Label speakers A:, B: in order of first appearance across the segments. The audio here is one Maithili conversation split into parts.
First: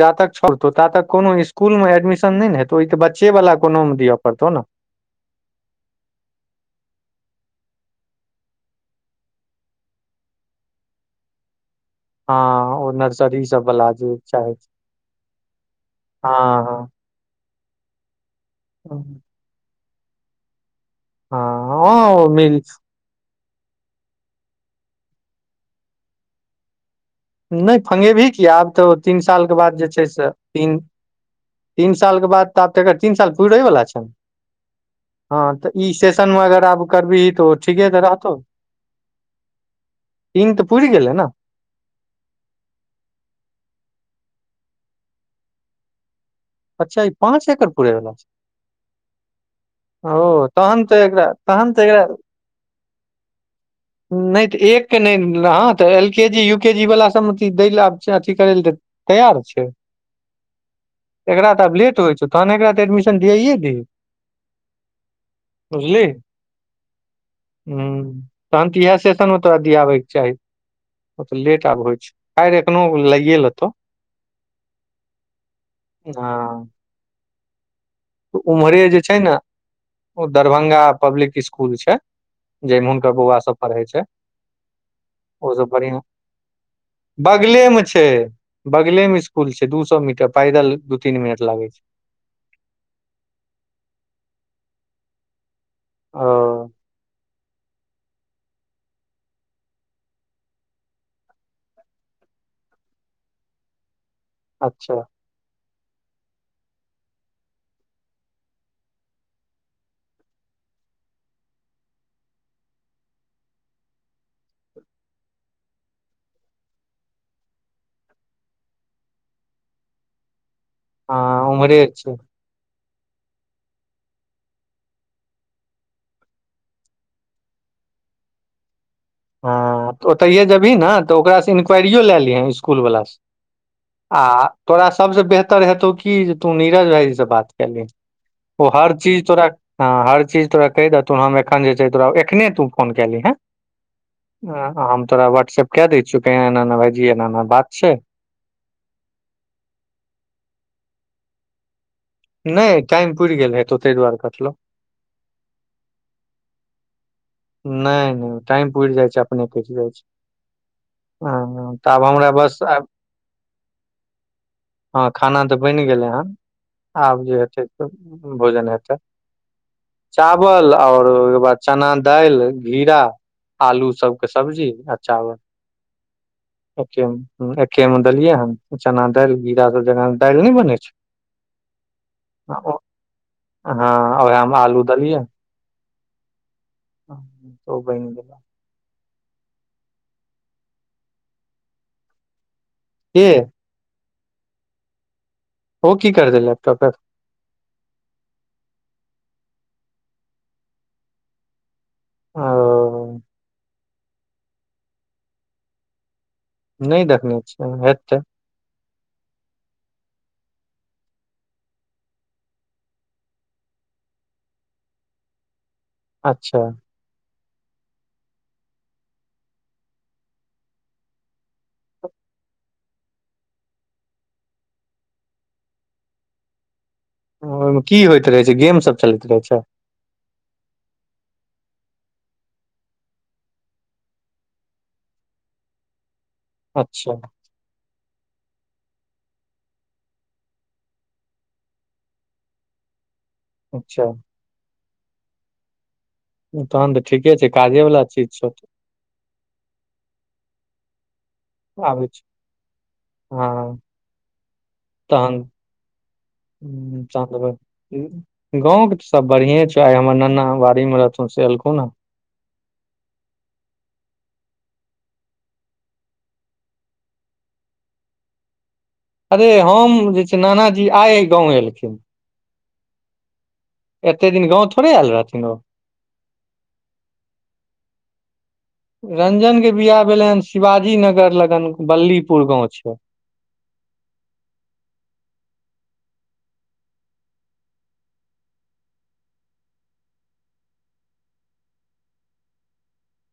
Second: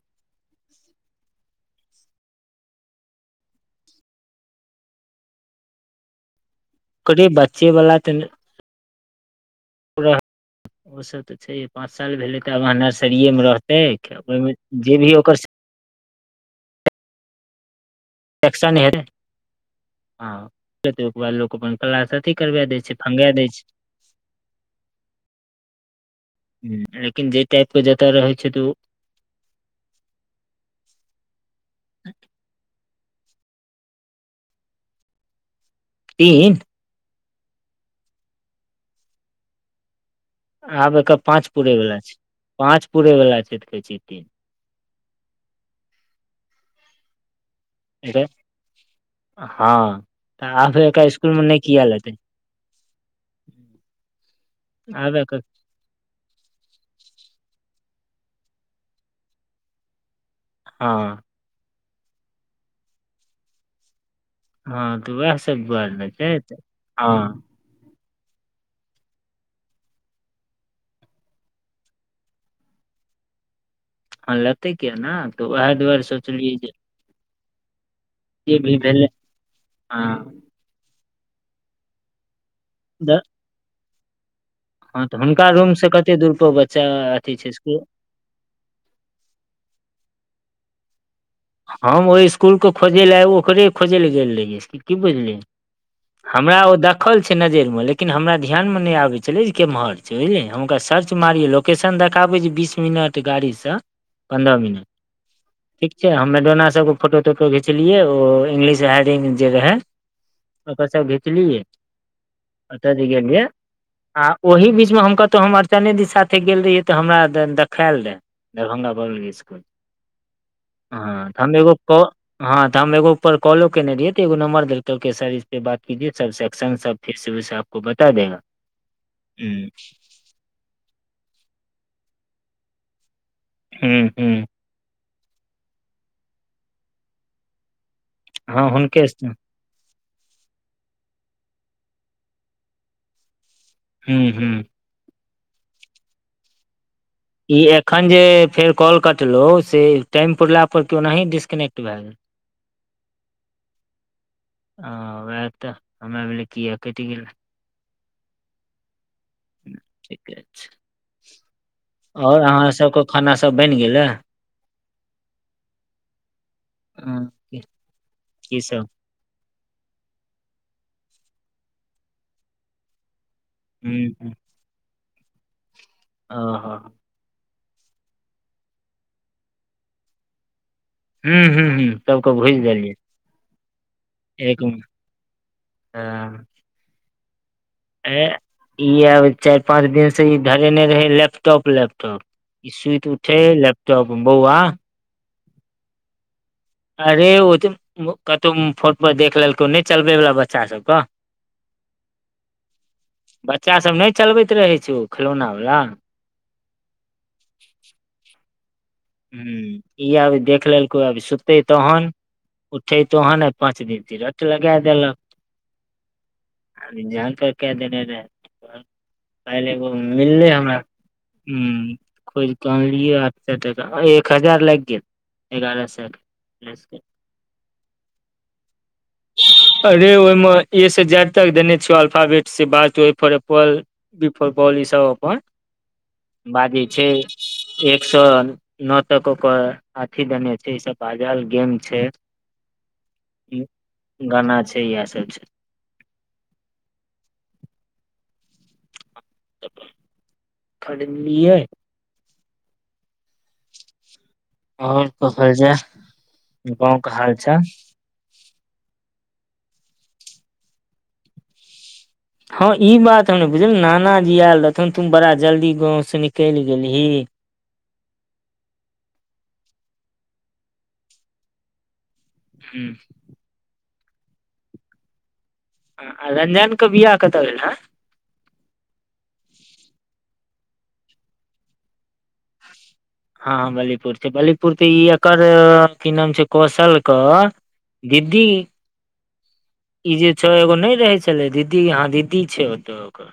A: जा तक छोड़तौ तक कोनो स्कूल ममे एडमिशन नहि ने हेतौ ओहि तऽ बच्चे वाला कोनोमे दिअ पड़तौ ने
B: के बच्चे वाला ओसभ तऽ छै। पाँच साल भेलै तऽ आब अहाँ
A: हँ ओ नर्सरी
B: नर्सरिएमे
A: सब
B: रहतै
A: वाला जे चाहे
B: ओहिमे
A: छै।
B: जे भी ओकर
A: हँ, हँ
B: एक्शन नहि हेतै
A: हँ
B: हँ, तऽ ओहिके बाद लोक अपन
A: हँ
B: क्लासँ
A: ओ
B: अथी
A: मिल
B: करबा दै छै। पंगेय दे छै लेकिन जे
A: नहि
B: टाइपके जतय
A: फंगेबही
B: रहै छै
A: किया
B: तऽ
A: आब
B: ओ।
A: तीन सालके बाद जे छै, से तीन तीन सालके बाद तऽ आब तर तीन साल पूरै बला छै हँ तऽ ई स्टेशनमे
B: तीन
A: अगर आब करबही तऽ ठीके त रहतौ तीन तऽ पुरि
B: आब
A: गेलै
B: एकर
A: ने
B: पाँच पूरै वला छै। पाँच पूरै वला छै। तऽ कहै छियै तीन।
A: अच्छा ई पाँच एकड़ पूरे वला छै?
B: एकर हँ
A: ओ
B: तऽ आब
A: तहन तऽ
B: एकर
A: एकरा
B: स्कुल मे नहि
A: तहन तऽ
B: किया
A: एकरा
B: लेतै
A: नहि तऽ एकके
B: आब
A: नहि
B: एकर
A: लह तऽ एलकेजी-यूकेजीवालासभमे दै लऽ आ अथी करै लऽ तऽ तैयार छै।
B: हँ।
A: एकरा तऽ आब लेटइ छौ, तहन एकरा तऽ एडमिशन दिययए
B: हँ। तऽ वह सभ दरनखेत ह
A: ह तहन तऽ इएह सेशनमे तोरा दियाबैके चाही ओ तऽ लेट आब होइ छै। काल एखनो लागए लेतौ।
B: हँ, लेते किया ने तऽ उएह दुआरे सोचलियै जे
A: तऽ उम्हरे
B: भी
A: जे
B: भेलै
A: छै ने,
B: हँ
A: ओ दऽ। दरभंगा पब्लिक स्कुल छै, जाहिमे हुनकर बौआ सभ पढ़ै छै।
B: हँ, तऽ हुनका
A: ओ सब
B: रूमसे
A: बढ़ियां
B: कते दूर पर बच्चा अथि छै, इकुल
A: बगलेमे स्कूल छै दू सए मीटर पैदल। तीन मिनट लागै छै
B: हम ओहि स्कुल खोजै लए आ ओकरे खोजै लए गेल रहियै की बुझलियै? हमरा ओ दखल। छैनजरिमे लेकिन हमरा ध्यानमे नहि आबै छलै केम्हर छै हम ओकरा सर्च मारिये लो लोकेशन देखाबै जे बीस मिनट गाड़ीसँ पन्द्रह मिनट।
A: अच्छा
B: से हमहुँ दुनू सभके फोटो-टोटो खीचलियै, ओ इंग्लिश हेडिंग जे रहै। आ कस घत [unintelligible] ल य अत त गिय आ ओहि बीचमे हम कतहु हम अड़चने दी साथे गेल रहियै तऽ हमरा द देखायल रहै दरभंगा पब्लि [unintelligible] क इसकुल हँ तेहन ऐगो
A: उम्हरे
B: क
A: छै
B: हँ तऽ हम एगो ऊपर कॉलो केने रहियै तऽ एगो नम्बर देलकै सर इस पे बात कीजिये सब सेक्शन सब फेसबुक सब ओ बता दैहा
A: [inaudible]
B: हु
A: ओतैहे जेबही ने तऽ ओकरा सँ इन्क्वायरियो लए लिहऽ स्कूल वला
B: हुँ
A: सॅं आ
B: हुँ
A: तोरा सभसे बेहतर हेतौ की जे तू नीरज भायजी से बात कय ले ओ
B: हँ
A: हर
B: हुनके
A: चीज
B: से
A: तोरा हँ हर चीज तोरा कहि देथून हम एखन जे छै तोरा एखने तू फोन कय ली हें
B: हुँ हुँ
A: हम तोरा वाट्स्सऐप क दै छियो आ केना एना एना भाईजी एना एना
B: ई
A: बात छै
B: एखन जे फेर कॉल कटलहुँ से टाइम पुरला पर के ओनाही डिस्कनेक्ट भए गेलउ
A: नहि टाइम पुरि गेल हेतो ताहि दुआरे कटलहु
B: हॅं ओएह तऽ हमरा भेल कीआ कैट गेलै
A: नहि नहि टाइम पूरि जाइ छै अपने कटि जाइ छै
B: ठीके छै
A: हँ हं तब हमरा
B: आओर
A: बस
B: अहाँ
A: आब
B: सबके खाना सब बनि गेलै अ,
A: हँ खाना तऽ बनि गेलै हन आब जे
B: की
A: हेतै त
B: की
A: भोजन
B: सब
A: हेतै चावल और ओहि के बाद चना दालि घिरा आलू
B: हुँ
A: सबके
B: हुँ
A: सब्जी आ चावल
B: ओ हँ
A: एके में देलियैहन चना दालि गेउरा सब जेना दालि ने बने छै
B: हुँ हुँ हुँ सबके भुजि
A: हं
B: देलियै
A: उहे में आलू देलीये
B: ह
A: ह
B: ए ई आब चारि पाँच दिन से ई धरेने रहे लैपटॉप लैपटॉप ई सुति
A: के
B: उठे लैपटॉप बौआ
A: ओहो की करते लैपटॉपे
B: अरे ओ तऽ कतहु फोन पर देख लेलकौ नहि चलबै वला बच्चा छै ओत
A: ओ
B: बच्चा सब नहि चलबैत रहै छै ओ खेलौना वला
A: नहि देखने छ हेतै
B: हूं ई आब देख लेलकै आब सुत्तै तहन उठे तहण आइ पाँच दिन ती रट लगा देलक
A: अच्छा
B: कलि जान पर कै देने रहे काइल एगो मिलले हमरा हूं खोज कऽ आहनलियै आठ एक हजार लागि गेल एगारह शो क
A: ओहि मे की होइत रहे छै गेम सब चलैत रहै छै
B: अरे ओहि मे ए से जेड तक देने छिय अल्फाबेट से बात से ए फोर पर एप्पल बी फोर बाॅल ई सब अपन बाजै छै
A: अच्छा
B: एक सए नओ तक ओकर अथी देने छै ई सब बाजल गेल छै
A: अच्छा
B: गाना छै इएह सब छै
A: तहन तऽ ठीके छै कागजेवला चीज छौ
B: खरीदलीयै
A: आबे छिये हँ
B: आओर
A: तहन
B: कहल जाय गाँंव के हाल
A: चल [unintelligible]
B: चाल
A: बइ गाँंवके सॅं त सब बढ़िए छौ आइ हमर नाना बाड़ी मे रहथुन से एलखुने
B: हँ ई बात हम बुझल नाना जी आयल रहथुन तुम बड़ा जल्दी गाँव से निकलि गेलही
A: अरे हम जे छै नानाजी आय गाँंव एलखिन
B: ह्म
A: एते दिन गाँव थोड़े आयल रहथिन ओ
B: ह रंजन क बियाह कतऽ भेलैए
A: रंजन के बियाह भेलै हन शिवाजी नगर लगन बल्लीपुर गाँव छै
B: हँ बल्लीपुर छै बल्लीपुर तऽ ई एकर की नाम छै कौशल क दीदी ई जे छौ एगो नहि रहे छले दीदी या दीदी छै ओत ओकर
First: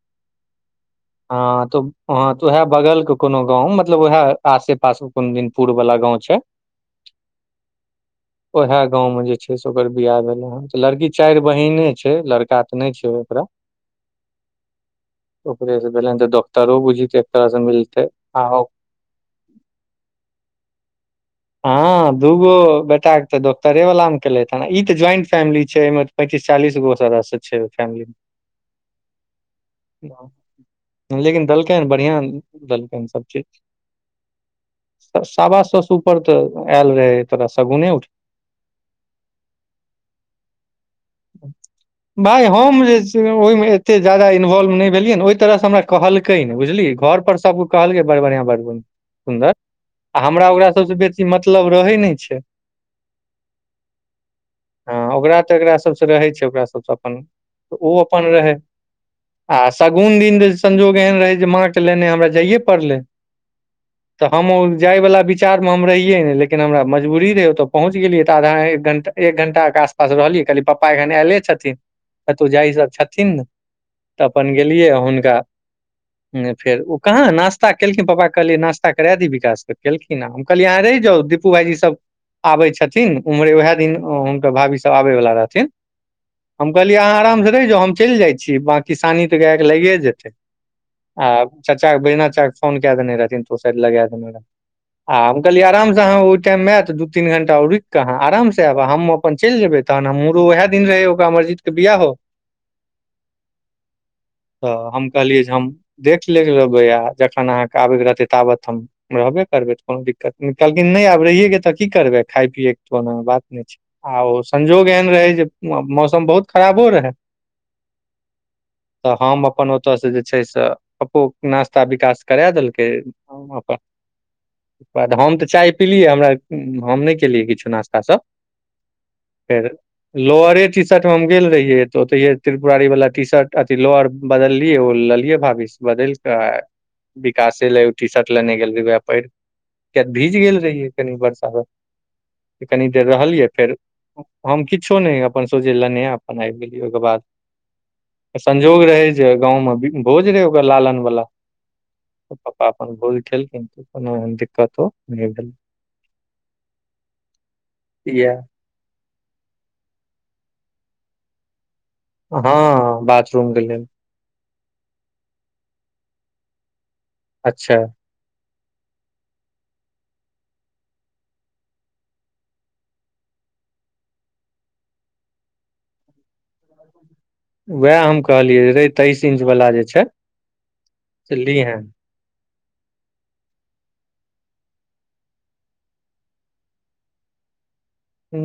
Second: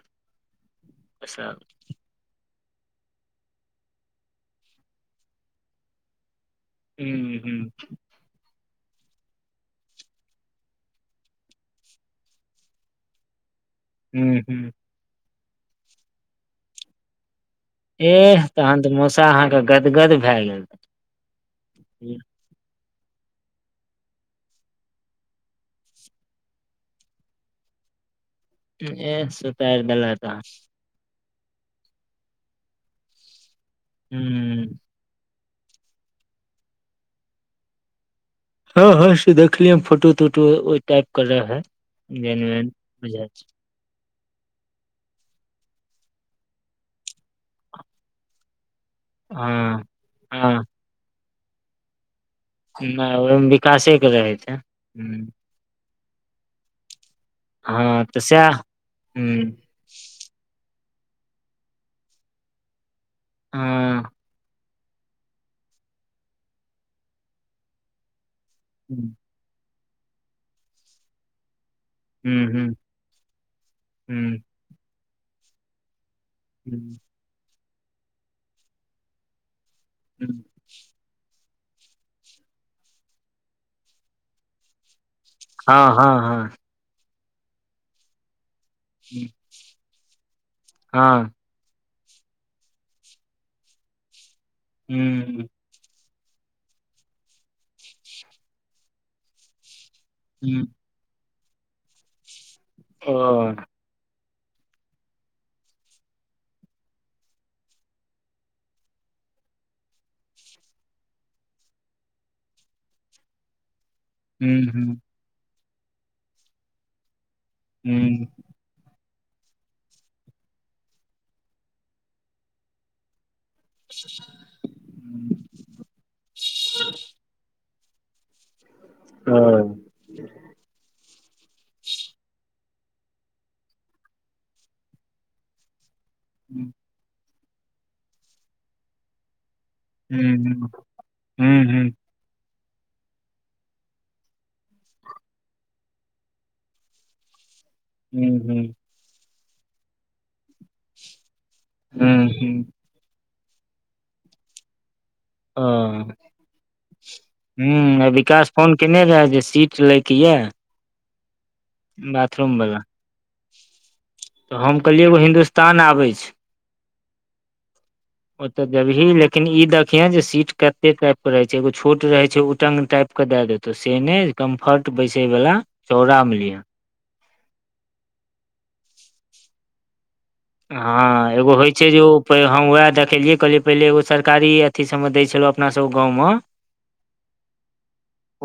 A: हँ तऽ हह तऽ उएह बगल के कोनो गाँव मतलब उएहे आसे पास कोन दिनपुर वाला गाँंव छै
B: हूं हूं
A: [unintelligible] ओहे गाँंव में जे छै से ओकर बियाह भेले हन त लड़की चार बहिने छै लड़का तऽ नहि छै ओकरा
B: हू हू
A: ऊहे से भेलैन त डॉक्टरों बुझित एकतरह से मिल
B: एह तहन तऽ मौसा अहाँके गदगद भए गेल
A: हँ दूगो बेटाक के तऽ डॉक्टरे वाला मे केलैत हे ई तऽ ज्वाइंट फैमिली छै अय मे त पैंतीस चालीस गो सदस्य छै ओय फैमलीमे
B: एह सूतारि देेलैत अहाँ क
A: लेकिन देलकै हन बढ़िआँ देलकै हन सभ चीज
B: हू
A: साबा सौ से ऊपर तऽ आयल रहै तोरा शगुने उठ
B: हँ हँ से देखलिय फोटो तोटो ओ टाइप क रहै मेन
A: भाय
B: मेन
A: हम जे छै
B: बुझाय छलै
A: ओहिमे एते जादा इन्वोल्व नय भेलियै ने ओहि तरहसँ हमरा कहलकै ने बुझलिय घर पर सभ क कहलकै बड़ बढ़ियां बड़ निक सुन्दर
B: हँ
A: आ हमरा
B: हँ
A: ओकरा सभसँ बेसी मतलब रहै नहि छै
B: नहि ओहिमे विकासेके रहै छै हू
A: तेकरा सब से रहै छै ओकरा सब से अपन ओ
B: हँ तऽ
A: अपन रहै
B: सएह हुँ
A: आ शगुन दिन जे संजोग एहन रहय जे माँ के लेने हमरा जाइए पड़लै
B: हँ
A: तऽ हमो जाय वाला बि विचार मे हम रहियै नय लेकिन हमरा मजबूरी रहै ओतऽ पहुँच गेलियै तऽ आधा एक घंटा
B: हुँ
A: एक घंटा के आश पास रहलिय कहली पप्पा एखन आयले छथिन
B: हुँ
A: कतो जाय
B: हुँ
A: सब छथिन तऽ
B: हुँ
A: अपन गेलियै हुनका हूं न फेर ऊ कहां नास्ता नास्ता केलखिन पप्पा कहलियै नास्ता करै दी विकास केलखिन हम कहलिय अहाँ रहि जाउ दि पू भाईजी सब आबे छथिन उम्हरे वएह दिन हुनकर भाभी सब आबेवाला रहथिन
B: हँ हँ हँ
A: हम कहलियै आहा अराम से रैह जाऊ हम चईल जाय छी बाकी सानी
B: हूँ
A: त गाय के लगिये जेतै आ
B: हँ
A: चाचा बैधनाथ चाचा के फोन कै देने रहथिन तो ओ सायद लगा देने रहथिन आ हम
B: हुँ
A: कहलिय आरामसँ अहाँ ओहिटाइममे आयतऽ दू तीन घण्टा रुक कऽ अहाँ आरामसँ आयब आ हम अपन चलि जेबैऽ तहन हमरू
B: हुँ
A: ओएह दिन रहै ओकर अमरजीत के बियाहो
B: ह
A: तऽ हम कहलियै जे हम देख ले लेबै आ जखन अहाँके आबैक रहतै ताबत हम रहबे करबै कोनो दिक्कत नय कहलखिन नहि आब रहिएके तऽ की करबै खाय पियैके त कोनो बात नहि छै आ ओ संजोग एहन रहै जे मौसम बहुत खराबो रहै
B: हू
A: तऽ हम अपन ओतय से जे छै से पप्पो के नास्ता विकास करा देलकै हम अपन
B: [unintelligible]
A: ओकर बाद हम तऽ चाय पिलियै हमरा हम नय केलियै किछो नास्तासब फेर लोअरे टी शर्टमे हम गेल रहियै तऽ ओतहिये त्रिपुरारी वालला टी शर्ट अथी लोअर बदललियै ओ लेलियै भाभी से बदेल विकासे ले उ टी शर्ट लेने गेल रहै वैहै पहिर किय त भीज गेल रहियै कनि वर्षा ब कनी देर रहलियै फेर हम किछो नय अपन सोझे लेने अपन आबि गेलिय ओहिके बाद संजोग रहै जे गाँवमे भोज रहै ओकर लालन वला त पप्पा बलेल क कोनो दिक्कतो नहि भेल
B: ओ ह [unintelligible]
A: इएह
B: विकास फोन केने रहे जे सीट लए के ये
A: हँ
B: बाथरूम वाला
A: बाथरूम के लेल
B: तऽ हम कहलियै एगो हिन्दुस्तान आबैछे
A: अच्छा
B: ओते जबही लेकिन ई देखिये जे सीट कते टाइप के रहे छै एगो छोट रहे छै उटंग टाइप सब के द देतो से ने कम्फर्ट बैसे वाला चौड़ा मे लिअ
A: उएह हम कहलियै रे तेइस इंच वला जे छै
B: हँ
A: से
B: एगो होइ
A: लीहें
B: छै जै हम वएह देखेलियै कहलियै पहिले एगो सरकारी अथी सबमे दै छलहुँ अपना सब गाँवम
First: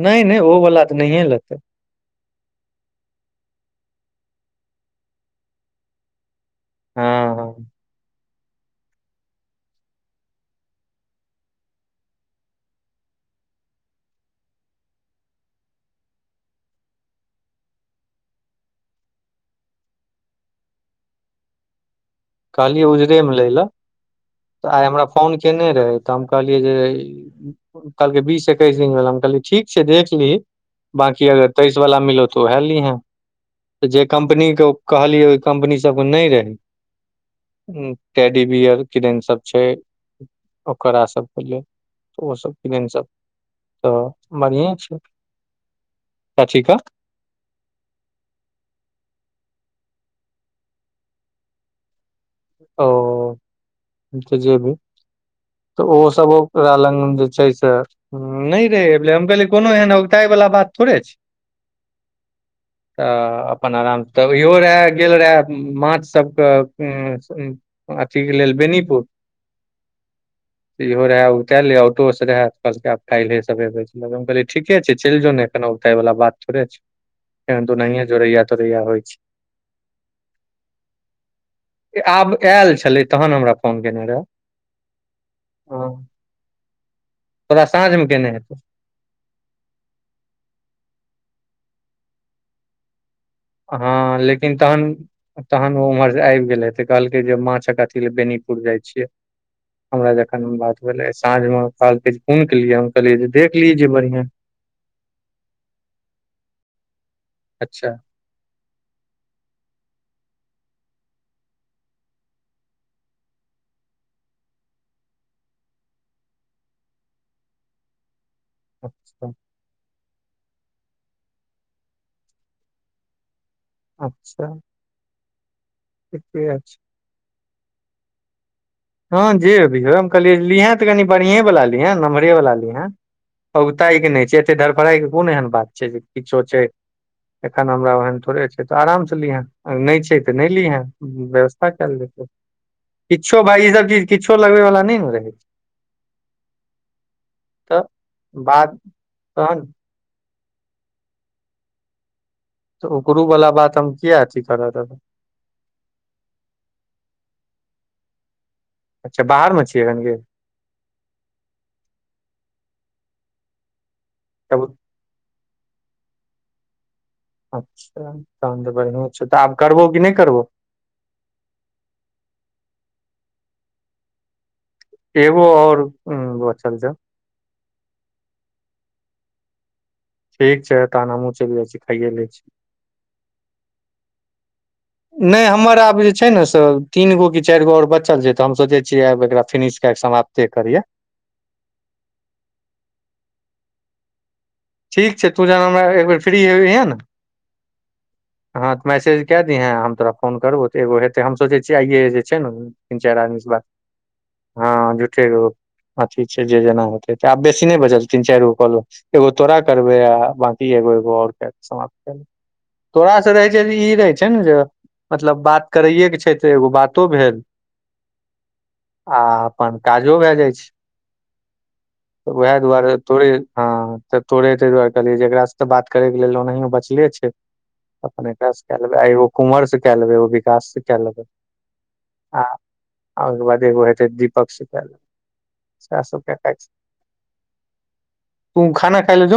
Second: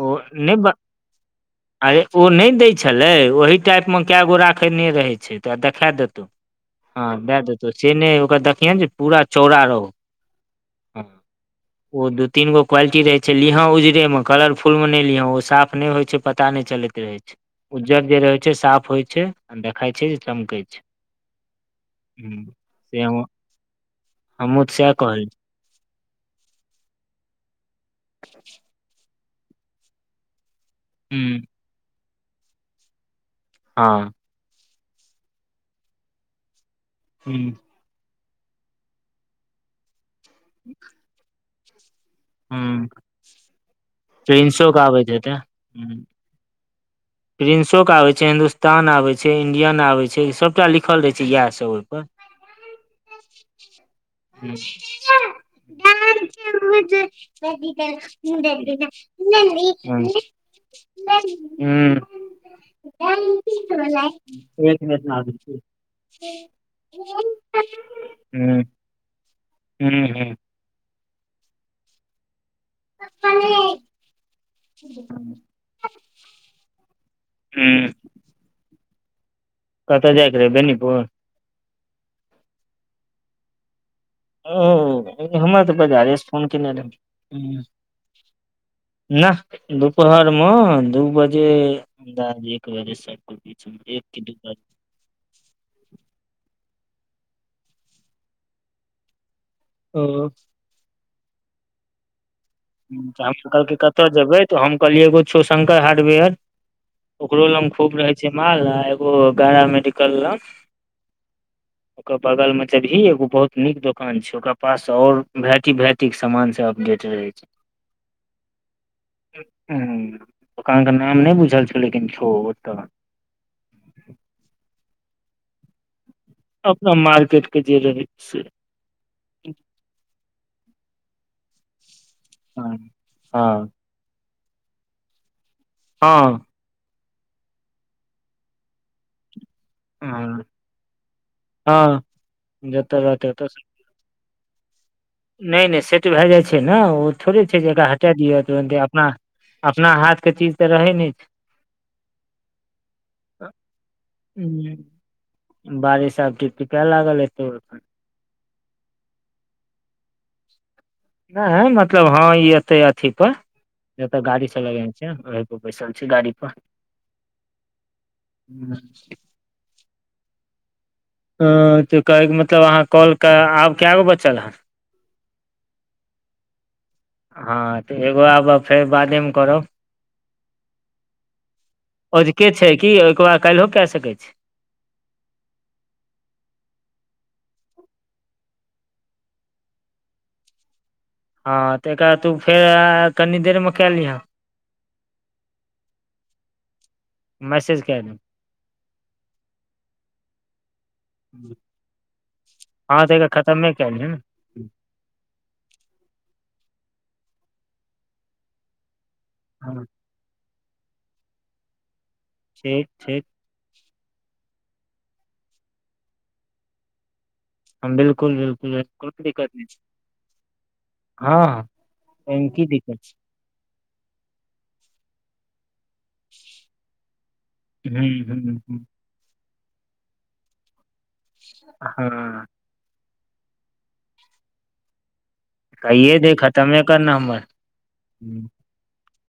A: नय नय ओ वला तऽ नहिए लेतै
B: अरे ओ नय दै छलै ओहि टाइप मे कए गो राखेने रहै छै तऽ तोरा देखा देतै हँ दए देतौ से नय ओकर देखिय ने जे पूरा चौड़ा रहौ ओ दू तीन गो क्वालिटी रहे छै लिह उजरे मे कलरफुल मे न नय लिह ओ साफ नय होइ छै पता नय चलैत रहे छै उज्जर जे रहय छै साफ होय छै आ देखई छै जे चमकै छै हूँ
A: कहलियै
B: से
A: उजरे
B: हम
A: मे लेल
B: हमहुँ
A: त आइ
B: सएह
A: हमरा
B: कहलियै
A: फोन केने रहे तऽ हम कहलियै जे कहलकै बीस एक्ैस दिन भेल हम कहलिए ठीक छै देख लीही बाकी
B: हूँ
A: अगर तेइस वला मिलो तो वएह लिहे
B: हँ
A: जे कम्पनी के कहलियै ओहि कम्पनी सब नहि रहे
B: हू
A: टेडी बियर किदन सब छै ओकरा सबके लेल तऽ ओसभ किरैन
B: हूँ
A: सभ तऽ
B: प्रिंसो
A: बढ़िएँ
B: के
A: छै
B: आबैत हेतै
A: कथि क
B: प्रिन्सोके आबै छै हिन्दुस्तान आबै छै इण्डियन आबै छै सभटा लिखल रहै छै इएह सभ ओहिपर
A: ओ
B: हूँ
A: तऽ जेबी तऽ ओ सब ओकरा लंग जे छै से नहि रहे हम कहल कोनो एहन औगताइवला बात थोड़े छै
B: हँ
A: [inaudible] तऽ अपन आरामसँ तऽ इहो
B: एक
A: रहए
B: मिनट मे
A: गेल
B: आबै छी
A: रहए
B: हूँ
A: माछसभक अथीेक लेल बेनीपुर
B: हूँ हूँ
A: इहो रहे उ कए ले ऑटो से रहे कहलकै आब खाइलहे सबे हम कहलियै ठीके छै चैल जो ने कना औगताइ वला बात थोड़े छै कु
B: हूँ
A: नहिय जोरया तोरइया होइ छै
B: कतऽ जाइके रहै बेनीपुर
A: आब आयल छले तहन हमरा फोन केने रहे
B: ह हमरा तऽ बर फोन कने रहै
A: तोरा साँझ मे केने हेतौ
B: नाह दुपहरमे दू बजे अन्दाज एक बजेसे
A: हँ लेकिन तहन तहन ओम्हर से आब गेलै तऽ कहलकै जे माछक अथी लए बेनीपुर जाइ छियै हमरा
B: ओ
A: जखन बात भेलै साँझ मे क़हलके हुन क लियए हम कहलियै जे देखलिय जे बढ़िया
B: तो हम कहलियै एगो छो शंकर हार्डवेयर ओकरो लंग
A: अच्छा
B: खूब रहै जमाल एगो गारा मेडिकल लअ
A: [inaudible]
B: ओकर बगल मे जोभही एगो बहुत नीक दुकान छै ओकरा पास और भेराटी भेराटी ठिक सामान सब अपडेट रहै छै
A: [unintelligible]
B: हुँ दोकान के नाम नहि बुझल छ लेकिन छौ ओतऽ
A: अच्छा ठीके छै
B: अपना मार्केटके जे रहै से
A: हँ जेभी हो हम कहलियै लिहे तऽ कनि बढ़ियए वला लिहे नम्हरे वाला
B: हँ
A: लिहे
B: हँ
A: बहु ताइ के नहि छै एते धरफड़ाई के कोन एहन बात छै जे किछो
B: हँ
A: छै एखन हमरा ओहन थोड़े छै तऽ आराम से लिहेँ नहि छै तऽ
B: हँ
A: नहि लीहे व्यवस्था कयल
B: हँ
A: जेतै
B: जतऽ रहतै
A: किछो भाय ई सब चीज किछ लगेवे वला नहि नेे
B: नहि नहि सेट भए जाइ छै न ओ थोड़े छै जे
A: तऽ
B: एकरा हटा दिअ
A: बात
B: तुरन्ते अपना
A: तहन
B: अपना हाथके चीज तऽ रहै नै छै
A: तऽ ओकरो वाला बात हम किया अथी करऽ
B: हूं,
A: रहबै
B: बारिश आब टिप टिपै लागल एतैओ
A: अच्छा बाहर मे छियै एखन की
B: नहि मतलब ह ई एते अथी पर एत गाड़ी
A: तब
B: सब लगे [unintelligible] बैसल छै गाड़ी पर
A: अच्छा तहन तऽ बदिया छै तऽ आब करबो कि नहि करबो
B: ह तऽ कहैके मतलब अहाँ कॉलके आब केगो बचल हैन
A: एगो ओर बचल छौ
B: हँ तऽ एगो आब फेर बादेमे करब
A: ठीक छै तहन हमहुँ चलि जाइ छी खाइये लै छी
B: अजुके छै कि ओहिकेाद काल्हियो केय सकैत छै
A: [inaudible] नहि हमर आब जे छै न से तीन गो कि चारि गो आओर बचल छै तऽ हम सोचै छियै आब एकरा फिनिश कए कऽ समाप्त ते करियै
B: हँ तेकरा तू फेर कनी देर म कैय लिहन
A: ठीक छै तू जना हमरा एकबार फ्री हेबहै न
B: मैसेज कए दे
A: हँ तऽ मैसेज कए दहें हम तोरा फोन करब तऽ एगोे हेतै तऽ हम सोचै छियै आइे जे छै ने तीन
B: हँ तऽ
A: चारि
B: एकर
A: आदमी से बात
B: खतमे कए लिहऽ ने
A: हँ झुठे कऽ ओ अथी छै जे जेना होतै त आब बेसी नहि बचल तीन चार गो कल लेब एगो तोरा
B: हँ
A: करबे आ बंकी एगो एगो और केय क समाप्त कर ले
B: ठीक ठीक
A: तोरासँ रहै छै तऽ ई रहै छै ने जे मतलब बात करैएके छै तऽ एगो बातो भेल
B: बिलकुल बिलकुल बिलकुल
A: आ
B: कथि
A: अपन
B: छै
A: काजो भए जाइ छै
B: हँ
A: तऽ
B: एहिमे
A: उएह
B: की
A: दुआरे
B: दिक्कत
A: तोरे हँ तऽ तोड़े ताहि दुआरे कहलियै जे एकरासँ तऽ बात करैके लेल ओनाहियो बचले छै
B: छै हूँ
A: अपन
B: हूँ
A: एकरास से कए
B: हूँ
A: लेबै आ एगो कुमरसँ कए लेबै एगो विकास से कए लेबै आ
B: हँ
A: आ ओहिके बाद एगो हेतै दीपक सँ कैय लेवै
B: कयो दे खतमे कर ना हमर
A: तुऽ खाना खा लेल